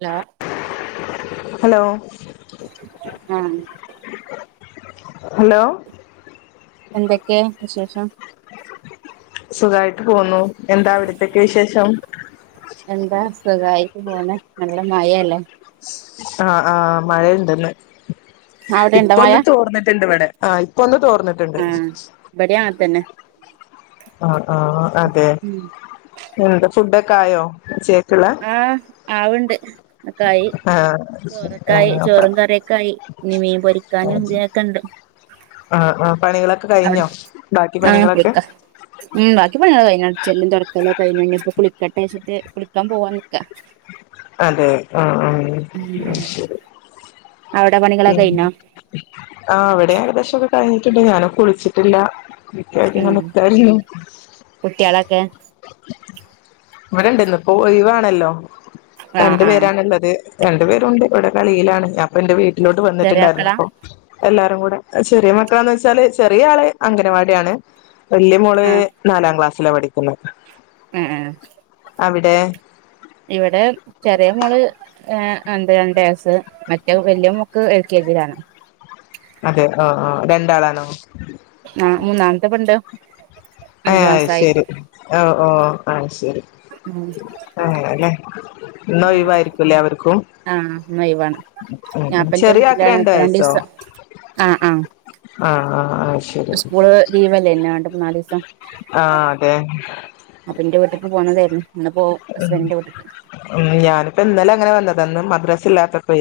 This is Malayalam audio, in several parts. ഹലോ ഹലോ ആഹ് ഹലോ എന്തക്കേ വിശേഷം സുഖായിട്ട് പോന്നുന്നു എന്താ അവിടത്തയൊക്കെ വിശേഷം എന്താ സുഖായിട്ട് പോണ് നല്ല മഴല്ലേ ആ ആ മഴയുണ്ട് ല്ലെ അവിടെ ഇണ്ടോ മഴ ഇപ്പൊന്ന് തോർന്നിട്ടുണ്ട് ഇവിടെ ആ് ഇപ്പൊൊന്ന് തോർന്നിട്ടുണ്ട് ആഹ് ഇബടിം അങ്ങനെ തന്നെ ഉം ആ ആ അതെ എന്താ ഫുഡൊക്കെ ആയോ ആഹ് ആവ്ണ്ട് ഒക്കെ ആയി ആ ചോറൊക്കെ ആ ആയി ചോറും കറിയൊക്കെ ആയി ഇനി മീൻ പൊരിക്കാനും ഇതിനൊക്കെ ഉണ്ട് ആ ആ പണികളൊക്കെ കഴിഞ്ഞോ ബാക്കി ആ പണികളൊക്കെ കുളിക്ക ഉം ബാക്കി പണികളൊക്കെ കഴിഞ്ഞു അടിച്ചു വാരലും തുടക്കലൊക്കെ കഴിഞ്ഞു ഇനി ഇപ്പൊ കുളിക്കട്ടെ കുളിക്കാൻ പോവാൻ നിക്ക അതെ ആ ആ ഉം ശരി അവിടെ പണികളൊക്കെ കഴിഞ്ഞോ ആ ഇവിടെ ഏകദേശംൊക്കെ കഴിഞ്ഞിട്ടുണ്ട് ഞാനും കുളിച്ചിട്ടില്ല ഇക്കായിട്ട് ഇങ്ങനെ ഉം നിക്കായിരുന്നു കുട്ട്യാളൊക്കെ ഇവിടെണ്ട് ഇന്ന് ഇപ്പോ ഒയിവാണല്ലോ ആഹ് രണ്ടു ആഹ് പേരണുള്ളത് രണ്ടു പേരുണ്ട് ഇവിടെ കളിയിലാണ് ഞാപ്പം എന്റെ വീട്ടിലോട്ട് ചെറിയ വന്നിട്ടുണ്ടായിരുന്നു മക്കളാ അപ്പൊ എല്ലാരും കൂടെ ചെറിയ മക്കളാന്ന് വെച്ചാല് ചെറിയ ആള് അംഗനവാടിയാണ് വല്ിയ മോള് നാലാം ക്ലാസ്സിലാ പഠിക്കുന്നത് േഏ േഏ അവിടെ ഇവിടെ ചെറിയ മോള് എന്താ രണ്ട് വയസ്സ് മറ്റേ വലിയ മോക്ക് ക്കെതിരാണ് അതെ ആ ആ രണ്ടാളാണോ ആ മൂന്നാമത്തെ പെണ്ണ് ഹേ അഞ്ചു അത് മാസായി ശരി ഓ ഓ ആഹ ശരി ഉം അങ്ങന്യാണ് ലെ ഇന്ന് ഒഴിവായിരിക്കും ല്ലേ അവർക്കും ആഹ് ഇന്നൊയിവാണ് ഉം ഉം ഞാപ്പം ന്റെ ചെറിയ ആക്ക് വീട്ടിലാണ് ഇപ്പ രണ്ട് വയസ്സോ ദിവസം ആഹ് ആഹ് ആ ആ അത് ശരി സ്കൂള് ലീവല്ലേയിന്യോ രണ്ടു മൂന്നാലീസം ആഹ് അതെ അപ്പൊ ന്റെ വീട്ട്ക്ക് പോതായിരുന്നുന്ന ഉ ഉ ഞാനിപ്പോ ഇന്നല അങ്ങനെ വന്നതാ ഇന്ന് ഇപ്പം മദ്രാസ് ഇല്ലാത്തപ്പോ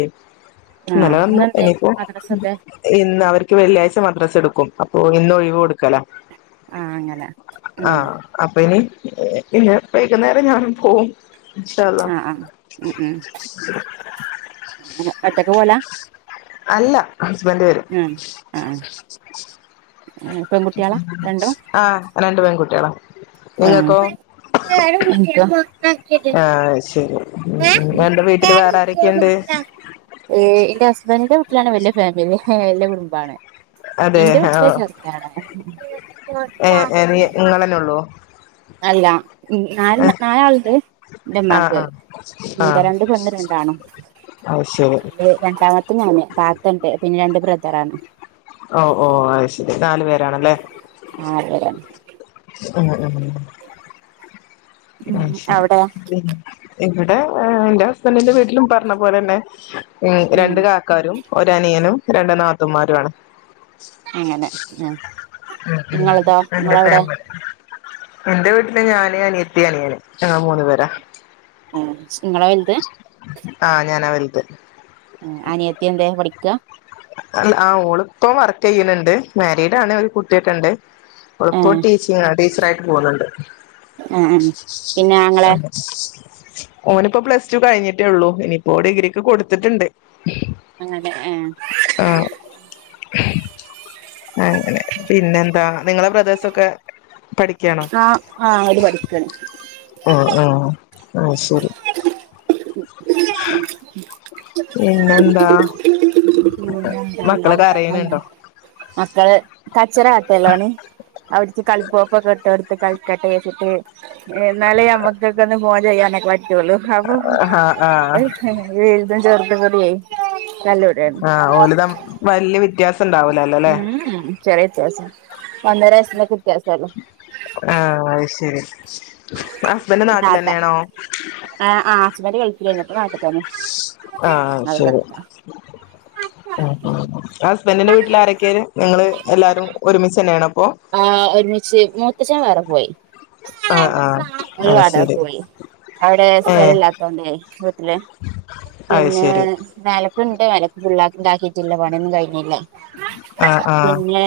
ആഹ് നല്ലെ വന്നു ഇന്നെന്തേ ഇനിയിപ്പോ മദ്രസല്ലേ ഇന്ന് അവർക്ക് വെള്ളിയാഴ്ച മദ്രാസ് എടുക്കും ഓ ഇന്ന് ഒഴിവ് കൊടുക്കലാ ആഹ് അങ്ങനെ ഉം ആഹ് അപ്പൊ ഇനി ഇന്ന് വൈകുന്നേരം ഞാനും പോവും ഇൻഷാഅള്ളാഹ് ആഹ് ആഹ് ഉം ഉം അങ്ങനെ ഒറ്റക്ക് പോവലാ അല്ല ഹസ്ബൻഡ് വരും ഉം ആഹ് പെൺകുട്ടികളാ രണ്ടും ആഹ് രണ്ട പെൺകുട്ടികളാ നിങ്ങക്കോ ആഹ് ഇൻക്കും ആഹ് ശരി [inaudible] എന്താ വീട്ടില് വേറെ ആരൊക്കെയുണ്ട് ഏ എന്റെ ഹസ്ബൻറിിന്റെ വീട്ടിലാണെകിൽ വലിയ ഫാമിലി വല്ല്യ കുടുംബമാണ് അതെ എന്റെ ആഹ് വീട്ടില് ഏഹ് ഏഹ് നീ [unintelligible] നിങ്ങളന്നെ ഉള്ളൂ അല്ല ൻ നാല് ഏഹ് നാലാള്ണ്ട് ഇന്റെ ഇമ്മാക്ക് ആഹ് ആഹ് ഇന്ത രണ്ട് ആഹ് പെണ്ണും രണ്ടാണ്ണും അത് ശരി രണ്ടാമത്തത് ഞാന് കാ ണ്ട് പിന്നെ രണ്ട് ബ്രദറാണ് ഒ ഓ അഹ് ശെരി നാല് പേരാണല്ലേ നാല് പേരാണ് അഹ് ആഹ് ഉം അഹ് ശെരി അവിടെ കുളി കഴിഞ്ഞോ? ഇവിടെ ഇന്റെ ഹസ്ബന്റിന്റെ വീട്ടിലും പർഞ്ഞ പോലെന്നെ ഉം രണ്ട് കാക്കാരും ഒരനിയനും, രണ്ട് നാത്തൂമാരും ആണ് അങ്ങനെ ഹേ ഉം ഉം [unintelligible] ഇന്റെ വീട്ട്ല് ഞാന്, അനിയത്തി, അനിയന്, ഞങ്ങള് മൂന്ന് പേരാ ഏഹ് ഇങ്ങളാ വെൽത്? ആഹ് [unintelligible] അനിയത്തിഎന്തേ പടിക്ക ആഹ് ആഹ് ഓളിപ്പം വർക്കെയുണുണ്ട് മാരീഡ് ആണ് ഒരു കുട്ടിക്കേണ്ട് ഒളുപ്പോ ഏഹ് ടീച്ചിങ് ടീച്ചറായിട്ട് പോകുന്നുണ്ട് [inaudible] ആഹ് ആഹ് പിന്നെ ആങ്ങളെ ഓൻ ഇപ്പോ പ്ലസ് ടു കഴിഞ്ഞിട്ടേ ഉള്ളൂ ഇനിയിപ്പോ ഡിഗ്രിക്ക് കൊടുത്തിട്ടുണ്ട് അങ്ങനെ അം ആഹ് അങ്ങനെ പിന്നെന്താ നിങ്ങളെ ബ്രദേഴ്സൊക്കെ പഠിക്കാണോ [unintelligible] ഹ അര് പഠിക്കാണ് ഓയ് അയു ശരി ഇന്നെന്താ [inaudible] മക്കള് കച്ചറ കാട്ടല്ലോഓണ് അവിടു കളിപ്പോപ്പൊക്കെ ഇട്ട കോടുത്ത് കളിക്കട്ടെ വെച്ചിട്ട് എന്നാലേ നമ്മുക്കൊക്കെ ഒന്ന് ഫോൺ ചെയ്യാനൊക്കെ പറ്റ് ഇവളു ആഹ് ആഹ് [unintelligible] വലുതും ചെറുതുംകൂടി തല്ലുകൂടാണ് [unintelligible] വല്യവ്യത്യാസം ഉം ചെറിയ വ്യത്യാസം ഒന്നര വയസിന്റെക്ക് വ്യത്യാസല്ലേ ആഹ് അയ് ശരി ഹസ്ബൻഡ് [unintelligible] നാട്ടിൽ തന്നെയാണോ ആഹ് ആഹ് ഹസ്ബെന്റ ഗൾഫിലെരുന്നു ഇപ്പ നാട്ടിൽ ആഹ് [unintelligible] അത് [unintelligible] ഹസ്ബന്റിന്റെ വീട്ടിൽ ആരൊക്കെന് നിങ്ങള് എല്ലാരും ഒരുമിച്ച്ന്നെ ആണോ ആഹ് ഒരുമിച്ച് മൂത്തച്ഛൻ വേറെ പോയി ആഹ് ആഹ് ഓല്ല് അത് ശരി വാടകക്ക്പോയി അവിടെ ഏഹ് സ്ഥലല്ലാത്തോണ്ടേ വീട്ടില് അത് പിന്നെ ശരി നെലത്ത് ത്ത്ണ്ട് മേലേക്ക് ഫുള്ളാ [unintelligible] ആക്കിറ്റില്ല പണിയൊന്നും കഴിഞ്ഞില്ല ആഹ് ആഹ് പിന്നെ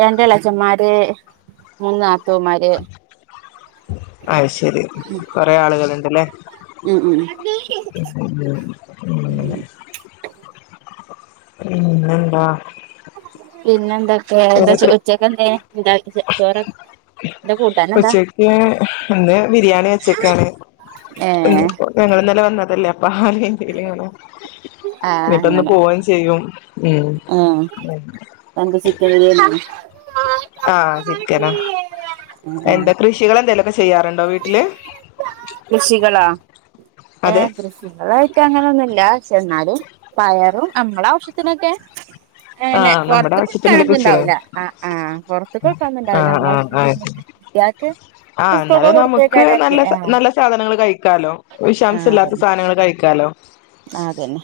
രണ്ടെളേച്ചന്മാര് മൂന്ന് നാത്തൂമ്മാര് അയ്ശരി കൊറെ ആളുകള്ണ്ട്ല്ലേ ഉം ഉം ഉം ഉം പിന്നെന്താ? പിന്നെന്തൊക്കെ എന്താ ചോ ഉച്ചക്കെന്തേ ഇണ്ടാക്കി ചോറൊക് ഉച്ചക്ക് ഇന്ന് ബിരിയാണി വെച്ചക്കാണ് ഏ ഇന്നിപ്പോ ഞങ്ങള് ഇന്നലെ വന്നതല്ലേ അപ്പ [unintelligible] ആ ഇനിയിപ്പന്ന് അങ്ങനെ പോകയും ചെയ്യും ഉം ഉം എന്താ [unintelligible] ആഹ് ചിക്കനാ ആ എന്താ കൃഷികൾ എന്തെലൊക്കെ ചെ ചെയ്യാറുണ്ടോ വീട്ടില്? കൃഷികളാ ഏ അതെ കൃഷികളായിട്ട് അങ്ങനൊ ഒന്നുല്ലാ ലാചെന്നാലും പയറും നമ്മള ആവശ്യത്തിനൊക്കെ അങ്ങനെ ആഹ് നമ്മുടെ പൊറത്തിക്ക് ആവശ്യത്തിനുള്ള കൊടുക്കാനൊന്നും കൃഷികള് ഉണ്ടാവില്ല ആ ആ പൊറത്തക്ക് കൊടുക്കാനൊന്നും ഉണ്ടാവില്ല അമ്മളെഷ്ടത്തിന് നമ്മക്ക് യാക്ക് ആ ഒന്ന് എന്നാലും നമുക്ക് നല്ല നല്ല സാധനങ്ങൾ കഴിക്കാലോ ആഹ് വിഷാംസമില്ലാത്ത അതന്നെ സാധനങ്ങൾ കഴിക്കാലോ അതന്നെ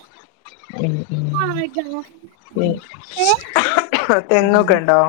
ഉ തെങ്ങൊക്കെ ഉണ്ടോ